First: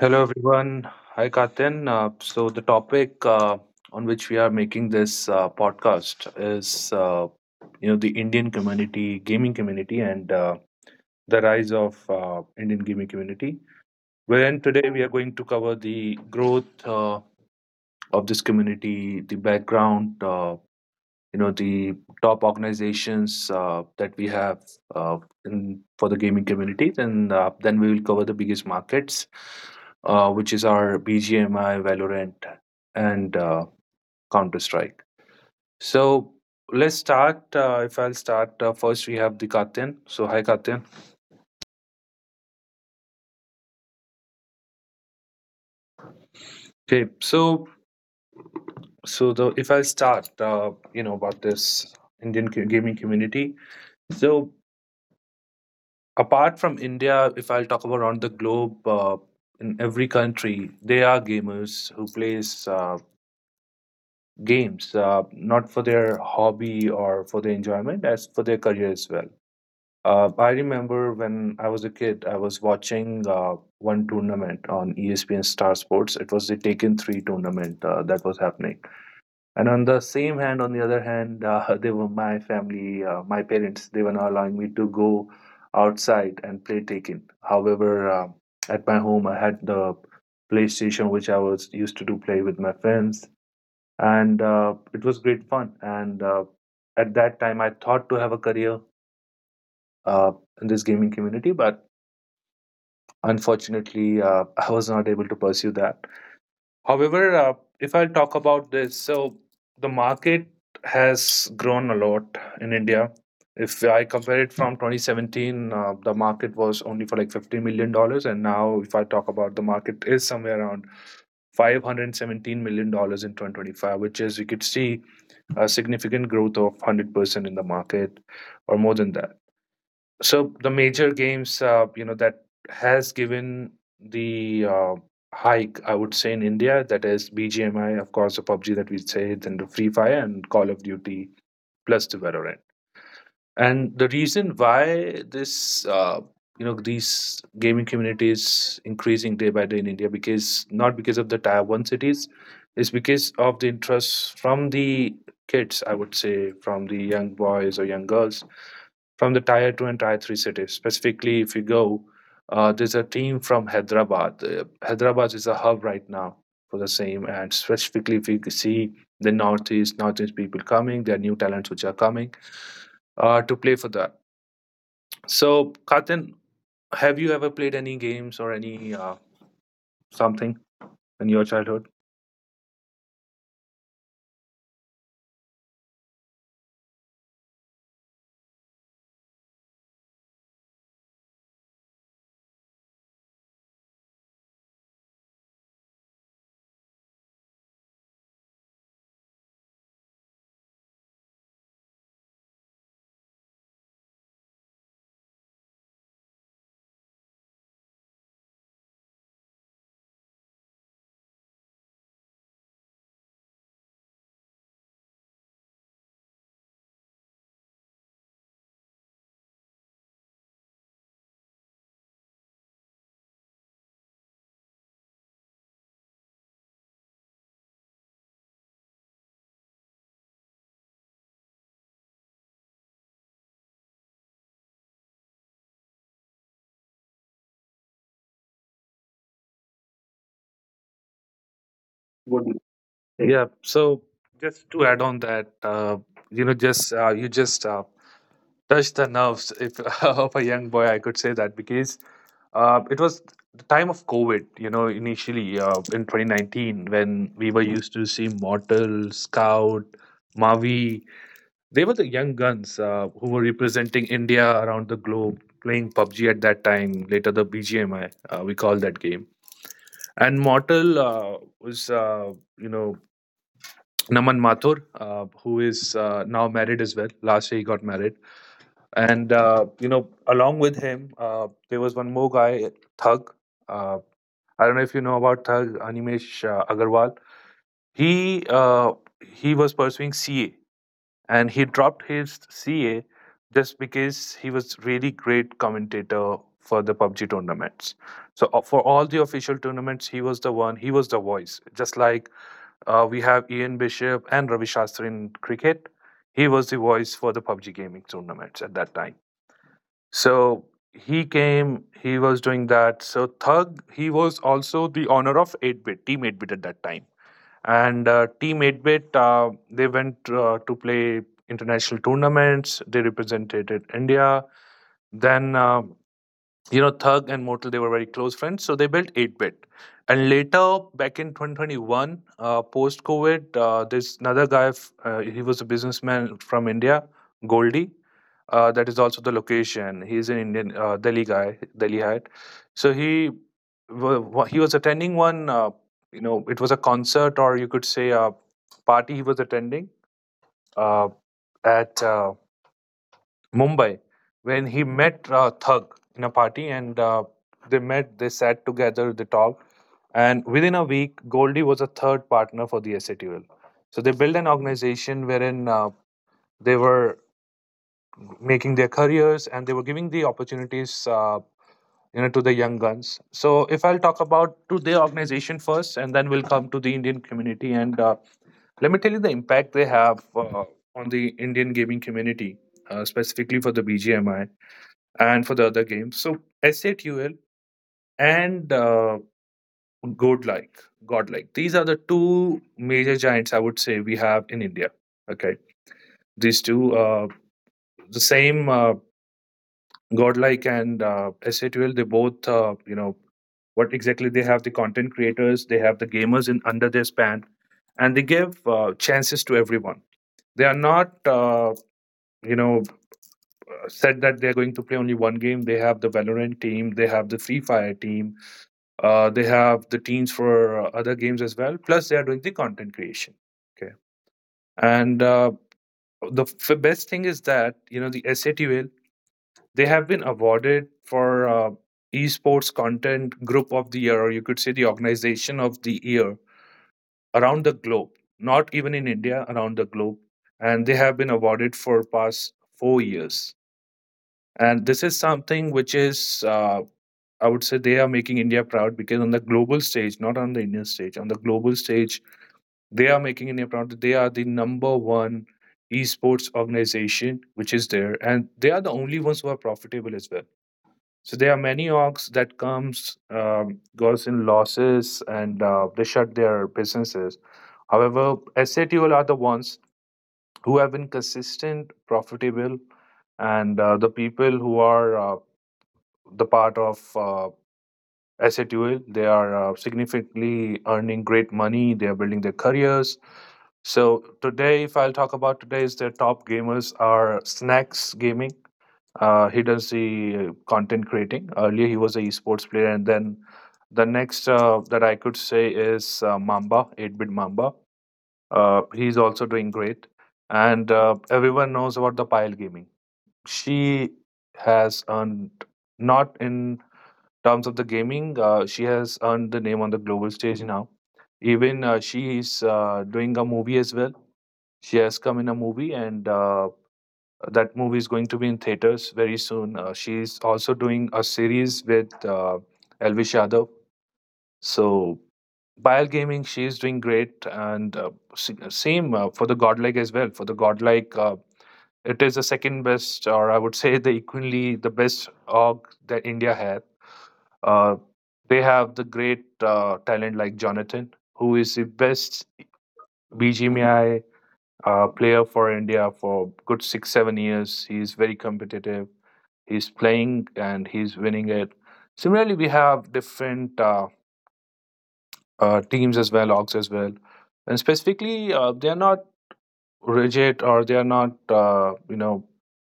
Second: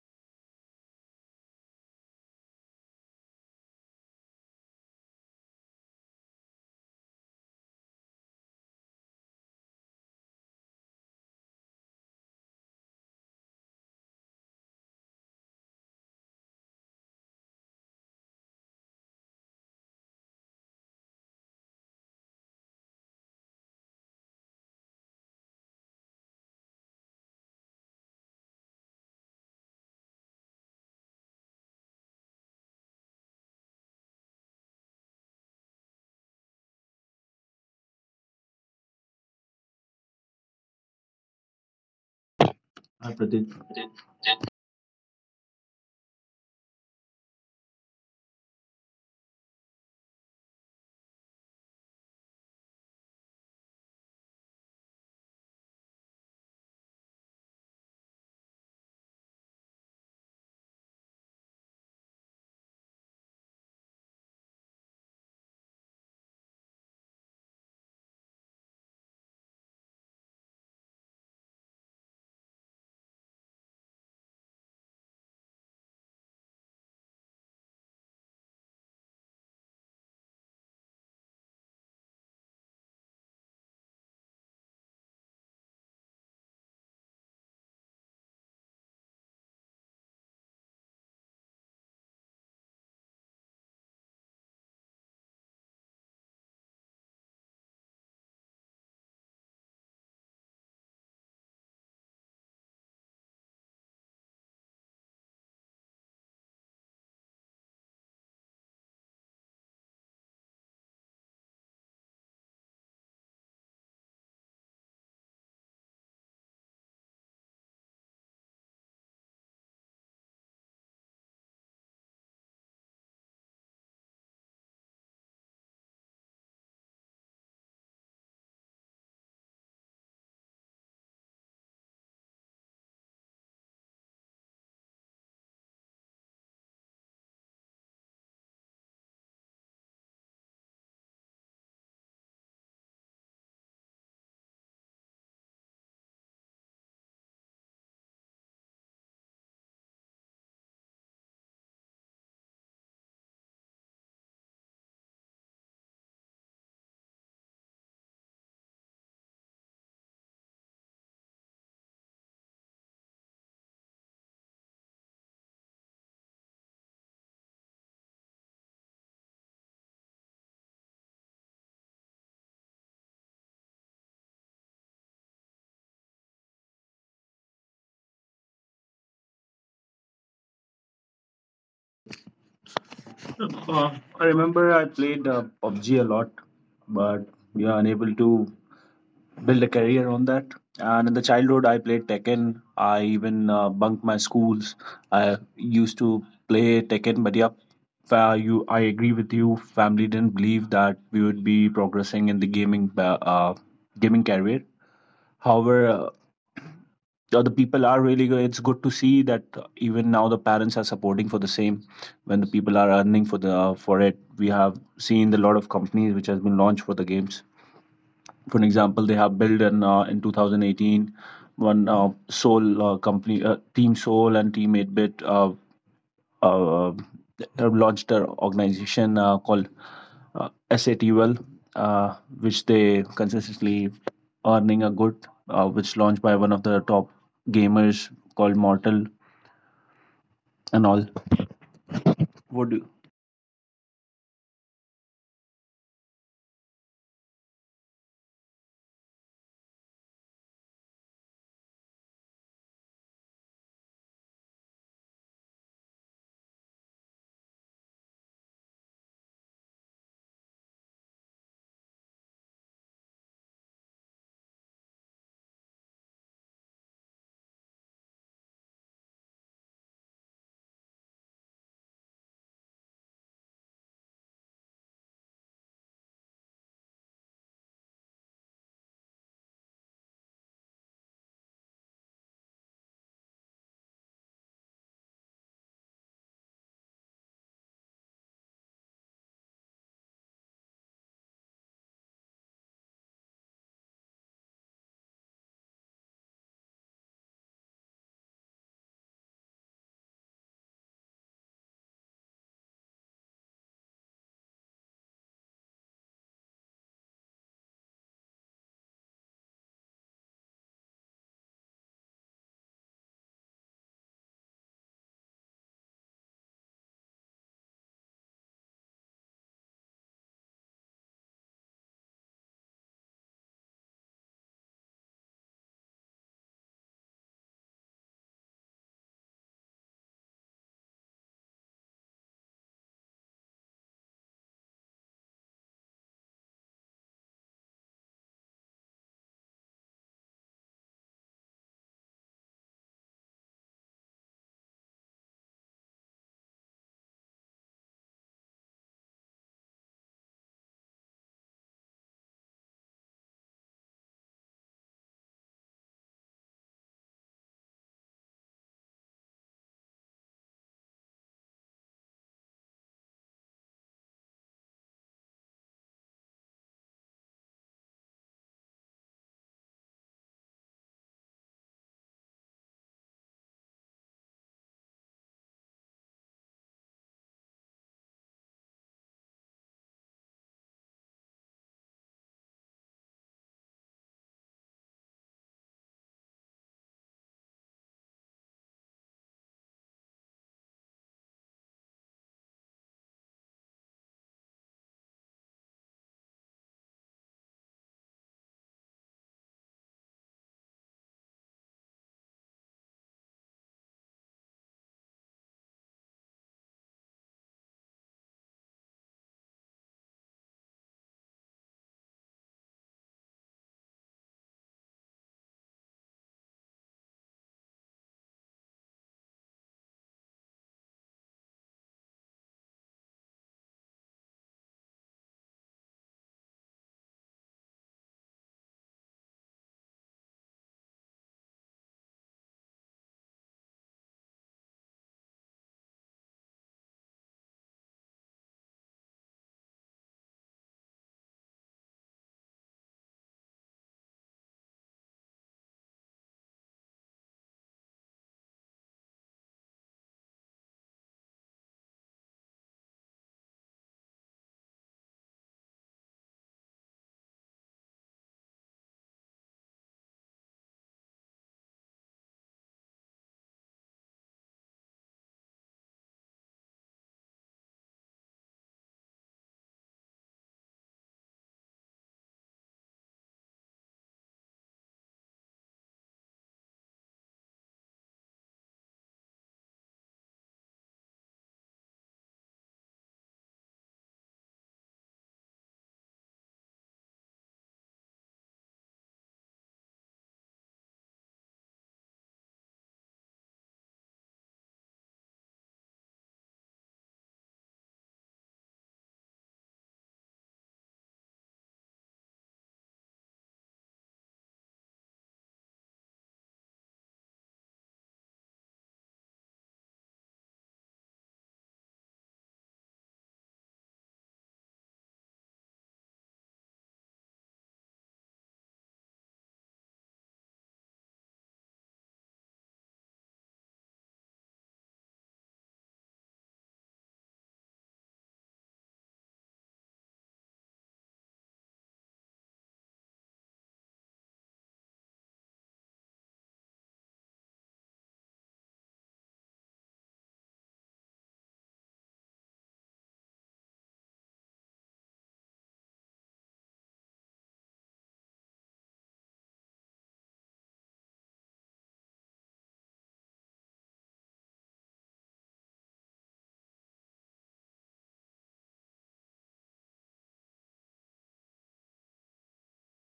Hello everyone. Hi Katyan. So the topic on which we are making this podcast is the Indian community, gaming community, and the rise of Indian gaming community. Wherein today we are going to cover the growth of this community, the background, the top organizations that we have uh, for the gaming community. Then we will cover the biggest markets which is our BGMI, Valorant, and counter strike so let's start. If I'll start, first we have the Katyan. So hi Katyan. Hi Pratik. Okay. So the if I start, about this gaming community. So apart from India, if I'll talk about around the globe, in every country, there are gamers who plays games not for their hobby or for their enjoyment, as for their career as well. I remember when I was a kid, I was watching one tournament on ESPN Star Sports. It was the Taken 3 tournament that was happening. And on the same hand, on the other hand, they were my family, my parents. They were not allowing me to go outside and play Taken. However, at my home, I had the PlayStation, which I was used to do play with my friends, and it was great fun. And at that time, I thought to have a career uh, in this gaming community, but unfortunately, I was not able to pursue that. However, if I'll talk about this, so the market has grown a lot in India. If I compare it from 2017, the market was only for like $50 million, and now if I talk about, the market is somewhere around $517 million in 2025, which is, you could see, a significant growth of 100% in the market, or more than that. So the major games that has given the hike, I would say, in India, that is BGMI, of course the PUBG that we say, then the Free Fire and Call of Duty, plus the Valorant. And the reason why this these gaming communities increasing day by day in India, because not because of the tier 1 cities, is because of the interest from the kids, I would say, from the young boys or young girls from the tier 2 and tier 3 cities. Specifically, if you go, there's a team from Hyderabad. Hyderabad is a hub right now for the same, and specifically if you see the northeast people coming, there are new talents which are coming to play for that. So, Katin, have you ever played any games or any something in your childhood? Uh, I remember I played PUBG a lot, but yeah, unable to build a career on that. And in the childhood, I played Tekken. I even bunked my schools. I used to play Tekken, but yeah, I agree with you. Family didn't believe that we would be progressing in the gaming gaming career. However, yeah, the people are really good. It's good to see that even now the parents are supporting for the same. When the people are earning for the for it, we have seen a lot of companies which has been launched for the games. For an example, they have built an in 2018 one Soul company, Team Soul and Team 8-Bit uh, have launched their organization called SATUL, which they consistently earning a good, which launched by one of the top gamers called Mortal and all. What What do do you you? think? Yeah. So, just to add on that, just you just touched the nerves if, of a young boy. I could say that because it was the time of COVID. You know, initially in 2019, when we were used to see Mortal, Scout, Mavi. They were the young guns who were representing India around the globe, playing PUBG at that time. Later, the BGMI we call that game. And Mortal was, you know Naman Mathur, who is now married as well. Last year he got married, and along with him there was one more guy, Thug. Uh, I don't know if you know about Thug Animesh Agarwal. He uh, he was pursuing CA, and he dropped his CA just because he was really great commentator for the PUBG tournaments. So for all the official tournaments, he was the one. He was the voice. Just like we have Ian Bishop and Ravi Shastri in cricket, he was the voice for the PUBG gaming tournaments at that time. So he came. He was doing that. So Thug, he was also the honor of 8-bit, team 8-bit at that time. And Team 8-bit, they went to play international tournaments. They represented India. Then, Thug and Motel, they were very close friends. So they built 8-Bit. And later, back in 2021, post-COVID, there's another guy, he was a businessman from India, Goldie. That is also the location. He's an Indian, Delhi guy, Delhi hat. So he was attending one, it was a concert, or you could say a party he was attending uh, at Mumbai, when he met Thug in a party, and they met, they sat together, they talked, and within a week, Goldie was a third partner for the SATL. So they built an organization wherein they were making their careers and they were giving the opportunities to the young guns. So, if I'll talk about to their organization first, and then we'll come to the Indian community, and let me tell you the impact they have on the Indian gaming community, specifically for the BGMI and for the other games. So SATUL and Godlike, Godlike. These are the two major giants, I would say, we have in India. Okay, these two, the same, Godlike and SATUL. They both, what exactly they have the content creators, they have the gamers in under their span, and they give chances to everyone. They are not, you know, said that they are going to play only one game. They have the Valorant team, they have the Free Fire team. They have the teams for other games as well. Plus, they are doing the content creation. Okay, and the best thing is that the SATUL, they have been awarded for esports content group of the year, or you could say the organization of the year around the globe. Not even in India, around the globe, and they have been awarded for past 4 years. And this is something which is, I would say, they are making India proud, because on the global stage, not on the Indian stage, on the global stage, they are making a name around it. They are the number one esports organization which is there, and they are the only ones who are profitable as well. So there are many orgs that comes, goes in losses, and they shut their businesses. However, SATL are the ones who have been consistent, profitable, and the people who are the part of SATL, they are significantly earning great money. They are building their careers. So today, if I'll talk about today's, their top gamers are Snacks Gaming. He does the content creating. Earlier, he was a esports player, and then the next that I could say is Mamba, 8-bit Mamba. He's also doing great, and everyone knows about the Pile Gaming. She has earned, not in terms of the gaming. She has earned the name on the global stage now. Even she is doing a movie as well, she has come in a movie, and that movie is going to be in theaters very soon. She's also doing a series with Elvish Yadav. So, Biogaming, she is doing great. And same for the Godlike as well. For the Godlike, it is the second best, or I would say the equally the best org that India had. Uh, they have the great talent, like Jonathan, who is the best BGMI player for India for good 6-7 years. He's very competitive. He's playing and he's winning it. Similarly, we have different teams as well, orgs as well, and specifically they're not rigid, or they're not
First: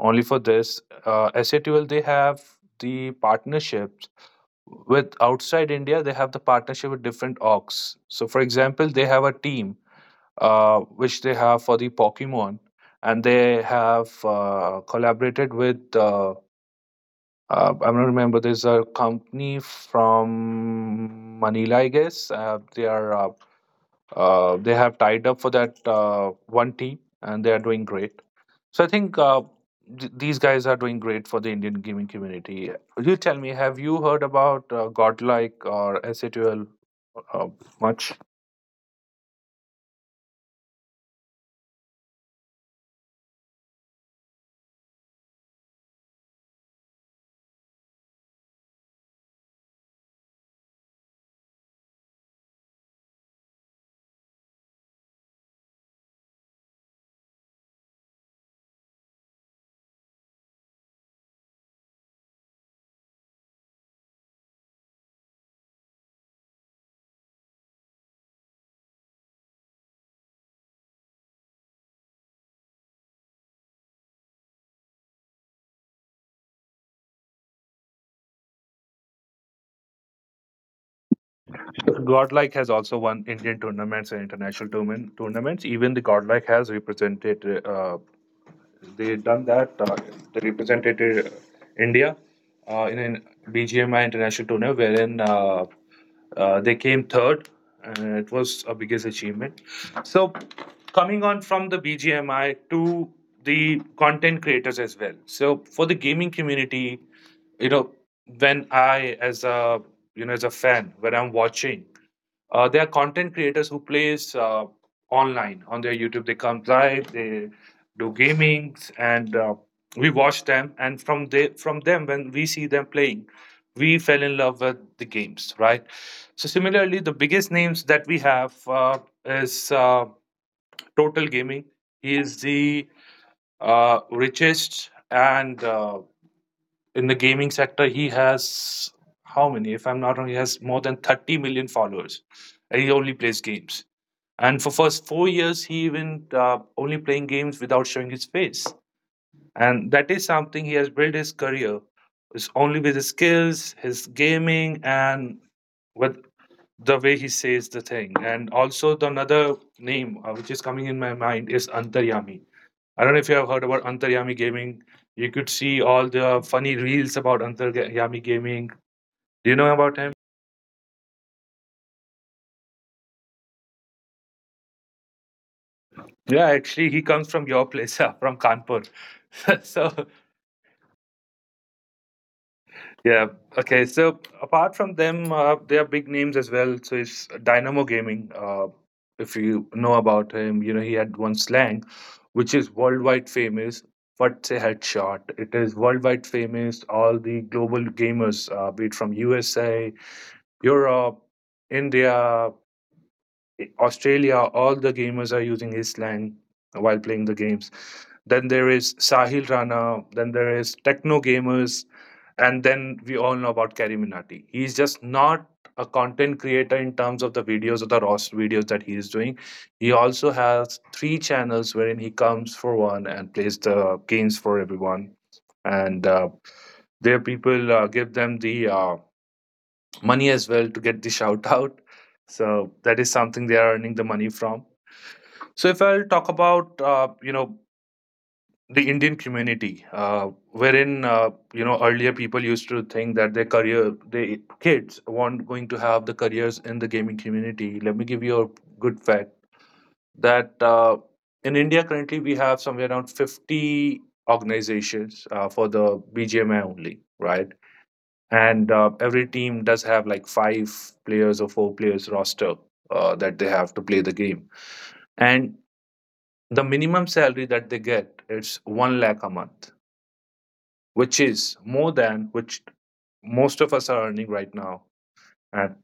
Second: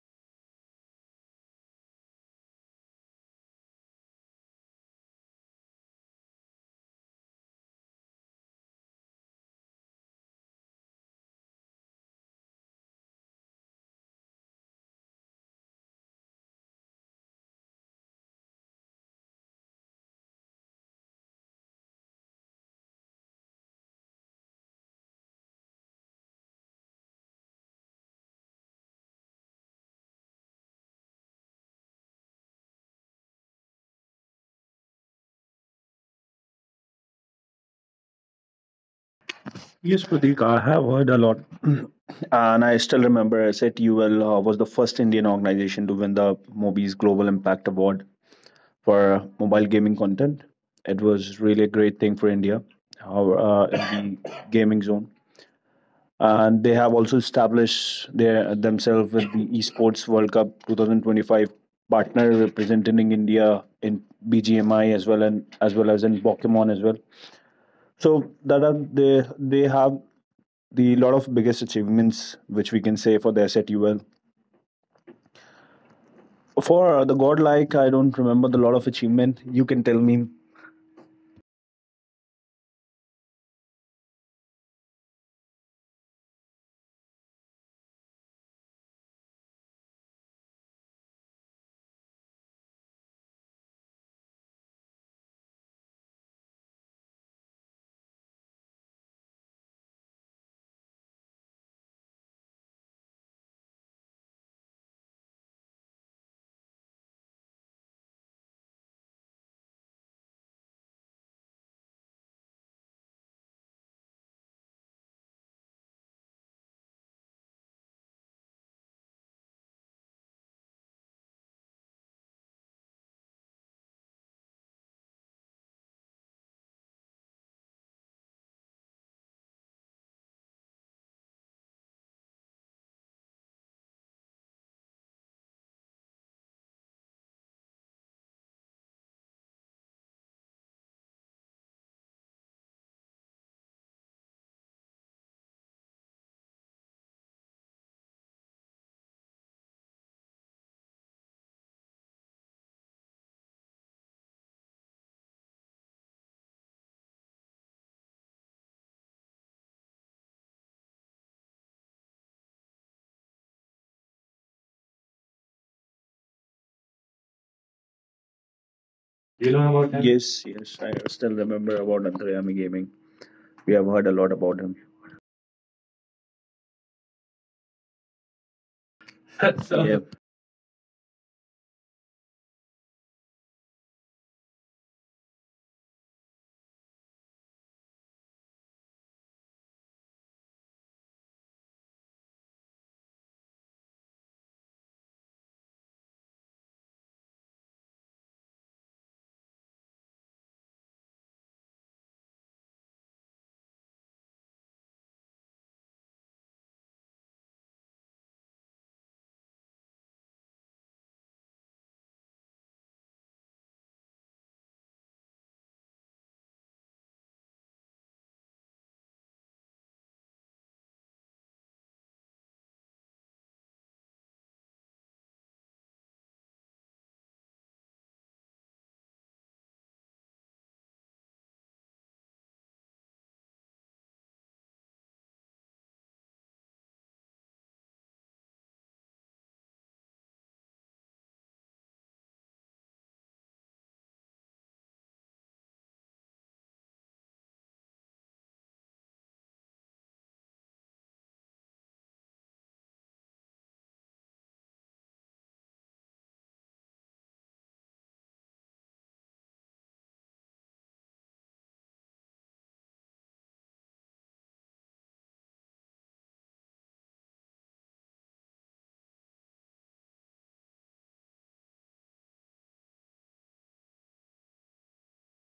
only for this. SATL, they have the partnerships with outside India. They have the partnership with different orgs. So, for example, they have a team which they have for the Pokemon, and they have collaborated with. I don't remember. There's a company from Manila, I guess. They have tied up for that one team, and they are doing great. So I think these guys are doing great for the Indian gaming community. You tell me, have you heard about Godlike or SATL uh, much? Yes, Pratik, I have heard a lot. And I still remember SATUL was the first Indian organization to win the Mobi's Global Impact Award for mobile gaming content. It was really a great thing for India, our, uh, in the gaming zone. And they have also established their themselves with the esports world cup 2025 partner representing India in BGMI as well and as well as in Pokemon as well, so that are they have the lot of biggest achievements which we can say for the SETUL. For the Godlike, I don't remember the lot of achievement. You can tell me. Godlike has also won Indian tournaments and international tournaments. Even the Godlike has represented. They done that. They represented India in an BGMI international tournament, wherein they came third, and it was a biggest achievement. So, coming on from the BGMI to the content creators as well. So, for the gaming community, you know, when I as a as a fan, when I'm watching. They are content creators who plays online on their YouTube. They come live, they do gamings, and we watch them. And from them, when we see them playing, we fell in love with the games, right? So similarly, the biggest names that we have is Total Gaming. He is the richest, and in the gaming sector he has, how many, if I'm not wrong, he has more than 30 million followers, and he only plays games. And for first 4 years he even only playing games without showing his face, and that is something he has built his career is only with, his skills, his gaming, and with the way he says the thing. And also the another name which is coming in my mind is antaryami. I don't know if you have heard about Antaryami Gaming. You could see all the funny reels about Antaryami Gaming. Do you know You about him? know about that? Yes, yes, I still remember about Antaryami Gaming. We have heard a lot about him. Yeah, actually, he comes from your place, yeah, from Kanpur. So, So, yeah. yeah, okay. So, apart from them, they are big names as well. So, it's Dynamo Gaming. If you know about him, you know, he had one slang, which is worldwide famous. What's a headshot? It is worldwide famous. All the global gamers, be it from USA, Europe, India, Australia, all the gamers are using his slang while playing the games. Then there is Sahil Rana. Then there is techno gamers, and then we all know about Kerry Minati. He's just not a content creator in terms of the videos or the roster videos that he is doing. He also has three channels wherein he comes for one and plays the games for everyone. And their people give them the money as well to get the shout out. So that is something they are earning the money from. So if I'll talk about you know the Indian community, wherein you know earlier people used to think that their career, the kids weren't going to have the careers in the gaming community. Let me give you a good fact that in India currently we have somewhere around 50 organizations for the BGMI only, right? And every team does have like five players or four players roster that they have to play the game, and the minimum salary that they get is 1 lakh a month, which is more than which most of us are earning right now. And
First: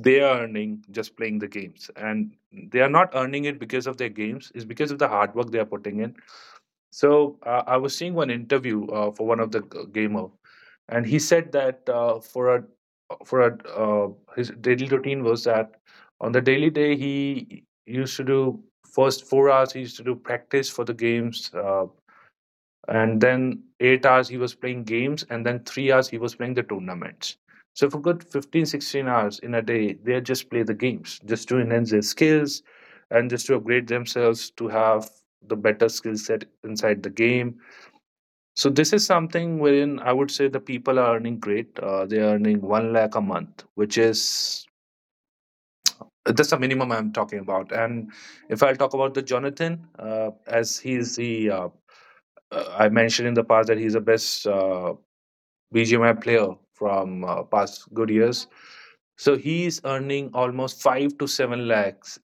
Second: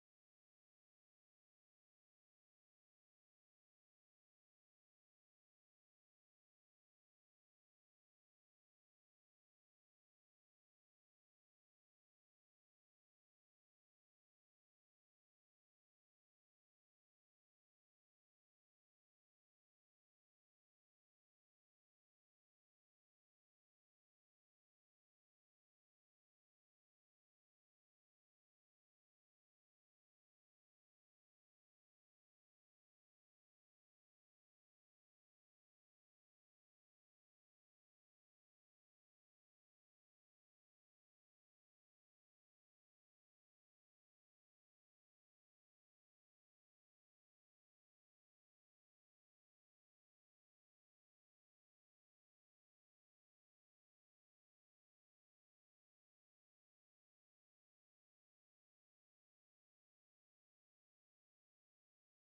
they are earning just playing the games, and they are not earning it because of their games. It's because of the hard work they are putting in. So I was seeing one interview for one of the gamer, and he said that for a uh, his daily routine was that on the daily day he used to do first 4 hours, he used to do practice for the games, and then 8 hours he was playing games, and then 3 hours he was playing the tournaments. So for good 15, 16 hours in a day they just play the games just to enhance their skills and just to upgrade themselves to have the better skill set inside the game. So this is something wherein I would say the people are earning great. They are earning 1 lakh a month, which is, that's the minimum I'm talking about. And if I'll talk about the Jonathan, as he's the I mentioned in the past that he's the best BGMI player from past good years. So he is earning almost 5 to 7 lakhs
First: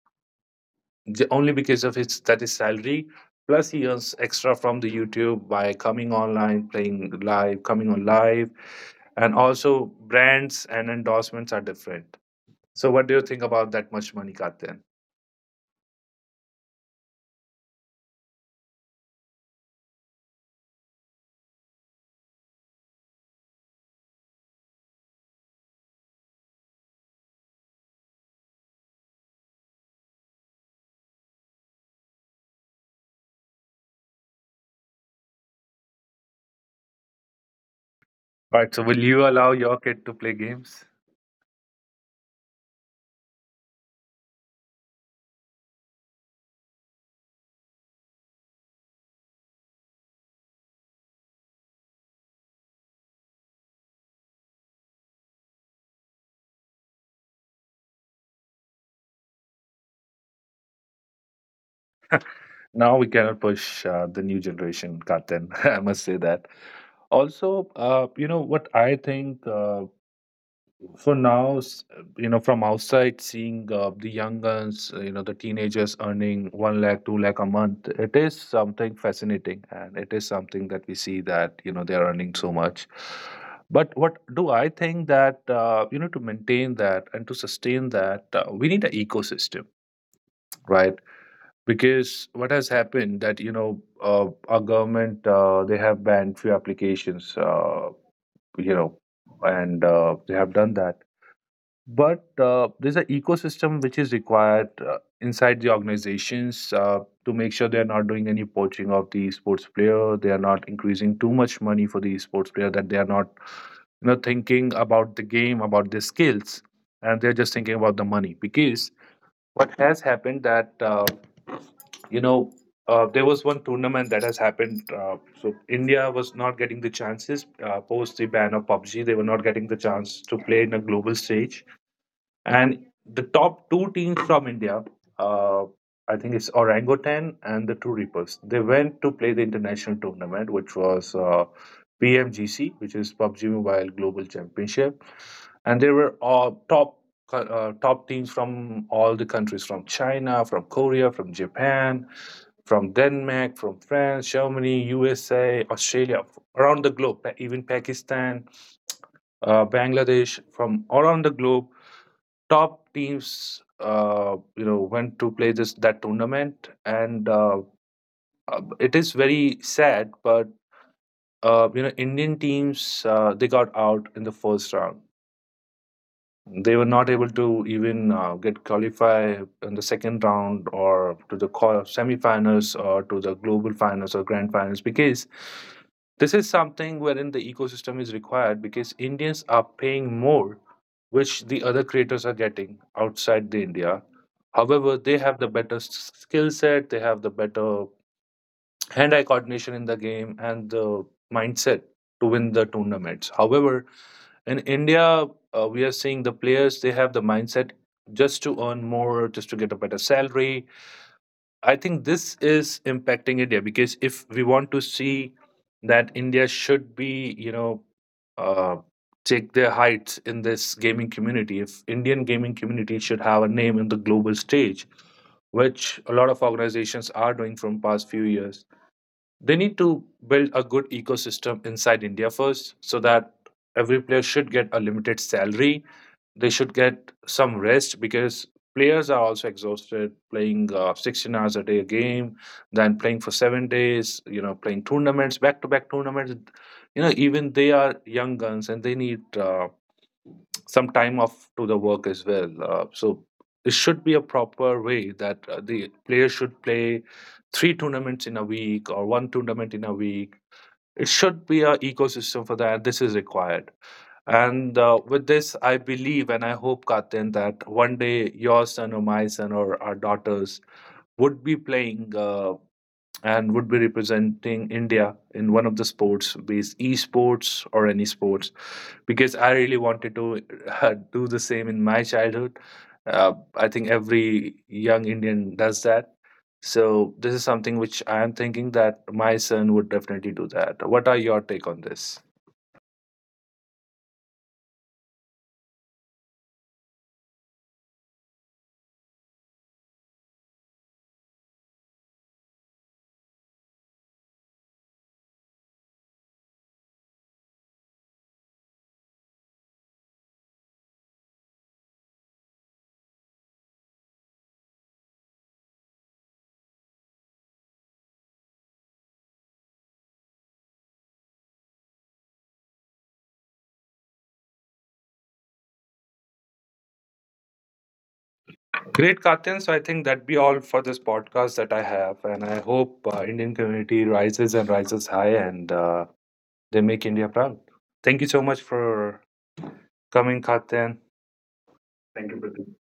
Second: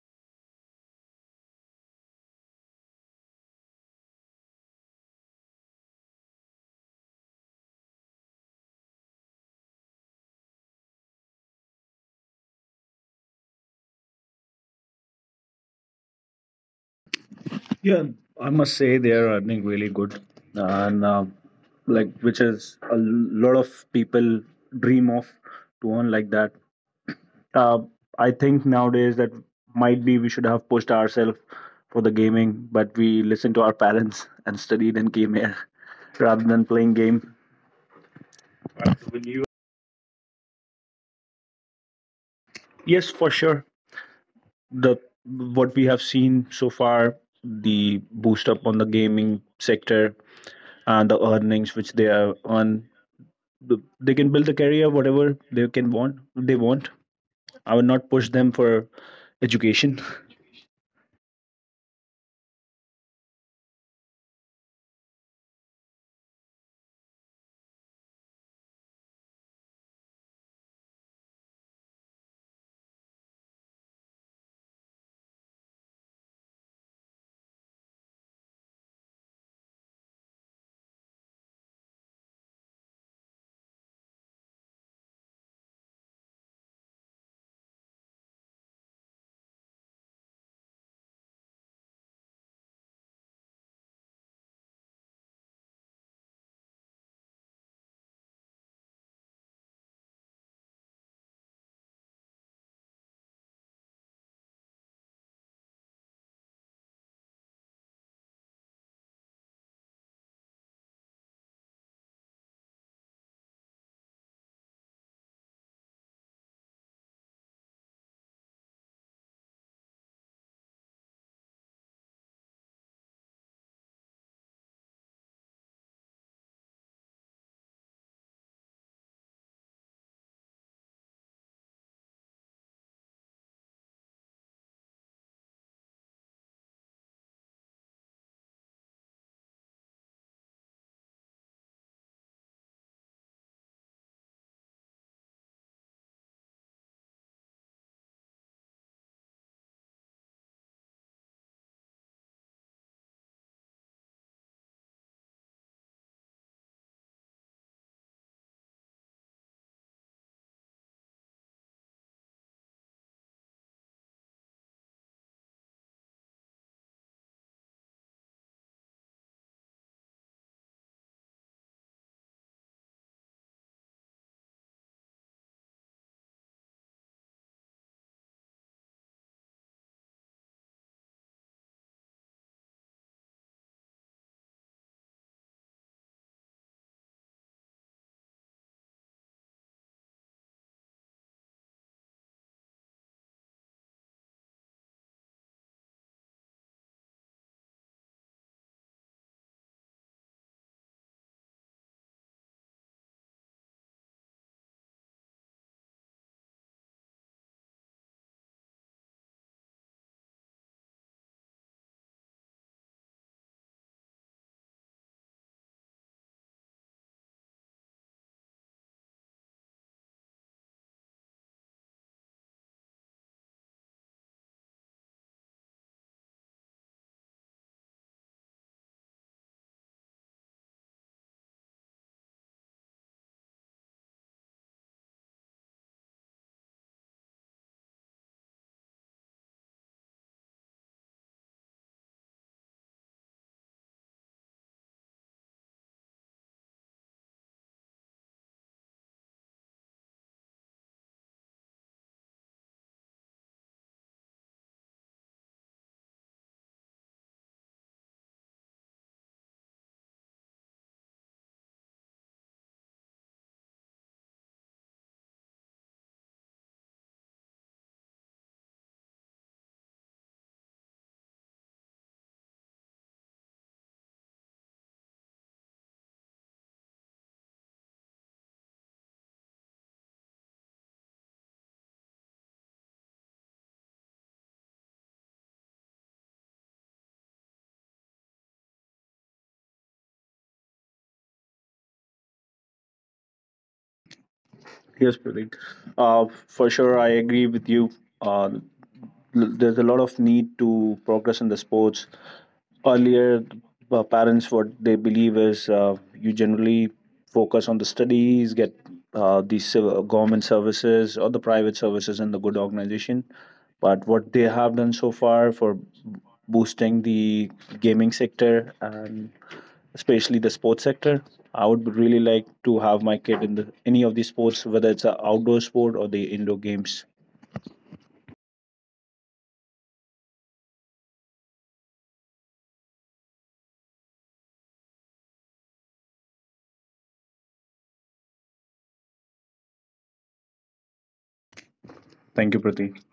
only because of his that is salary. Plus he earns extra from the YouTube by coming online, playing live, coming on live, and also brands and endorsements are different. So what do you think about that much money, Katyan? Yeah, I must say they are earning really good, and like which is a lot of people dream of to earn like that. Uh, I think nowadays that might be we should have pushed ourselves for the gaming, but we listened to our parents and studied and came here rather than playing game. Right. So will you allow your kid to play games? Yes, for sure. The what we have seen so far, the boost up on the gaming sector and the earnings which they have earned they can build a career whatever they can want they want, I would not push them for education. Now we cannot push the new generation, Katyan. I must say that. Also, you know what I think. For now, you know, from outside, seeing the young guns, you know, the teenagers earning 1 lakh, 2 lakh a month, it is something fascinating, and it is something that we see that you know they are earning so much. But what do I think that you know to maintain that and to sustain that, we need an ecosystem, right? Because what has happened that you know our government they have banned few applications, you know, and they have done that, but there's an ecosystem which is required inside the organizations to make sure they're not doing any poaching of the sports player. They are not increasing too much money for the sports player, that they are not, you know, thinking about the game, about their skills, and they're just thinking about the money. Because what has happened that you know there was one tournament that has happened. So India was not getting the chances post the ban of PUBG. They were not getting the chance to play in a global stage, and the top two teams from India, uh, I think it's Orangutan and the Two Reapers. They went to play the international tournament, which was PMGC, which is PUBG Mobile Global Championship, and they were all top top teams from all the countries, from China, from Korea, from Japan, from Denmark, from France, Germany, USA, Australia, around the globe, even Pakistan, Bangladesh, from around the globe, top teams you know went to play this that tournament, and it is very sad. But you know Indian teams, they got out in the first round. They were not able to even get qualify in the second round or to the semi finals or to the global finals or grand finals, because this is something wherein the ecosystem is required, because Indians are paying more, which the other creators are getting outside the India. However, they have the better skill set, they have the better hand-eye coordination in the game, and the mindset to win the tournaments. However, in India, we are seeing the players they have the mindset just to earn more, just to get a better salary. I think this is impacting India, because if we want to see that India should be, you know, uh, take their heights in this gaming community, if Indian gaming community should have a name in the global stage, which a lot of organizations are doing from past few years, they need to build a good ecosystem inside India first so that every player should get a limited salary. They should get some rest, because players are also exhausted playing 16 hours a day a game, then playing for 7 days, you know, playing tournaments, back to back tournaments. You know, even they are young guns, and they need some time off to the work as well. So it should be a proper way that the player should play three tournaments in a week or one tournament in a week. It should be a ecosystem for that. This is required. And with this, I believe and I hope, Katin, that one day your son or my son or our daughters would be playing. And would be representing India in one of the sports, be it esports or any sports, because I really wanted to do the same in my childhood. I think every young Indian does that. So this is something which I am thinking that my son would definitely do that. What are your take on this? Yes, Pratik. uh for sure I agree with you. uh there's a lot of need to progress in the sports earlier. Parents what they believe is you generally focus on the studies, get these government services or the private services in the good organization, but what they have done so far for boosting the gaming sector and especially the sports sector, I would really like to have my kid in the any of the sports, whether it's an outdoor sport or the indoor games. Great, Katyan. So I think that be all for this podcast that I have, and I hope Indian community rises and rises high, and they make India proud. Thank you so much for coming, Captain. Thank you, Thank you, Prati. Pratik.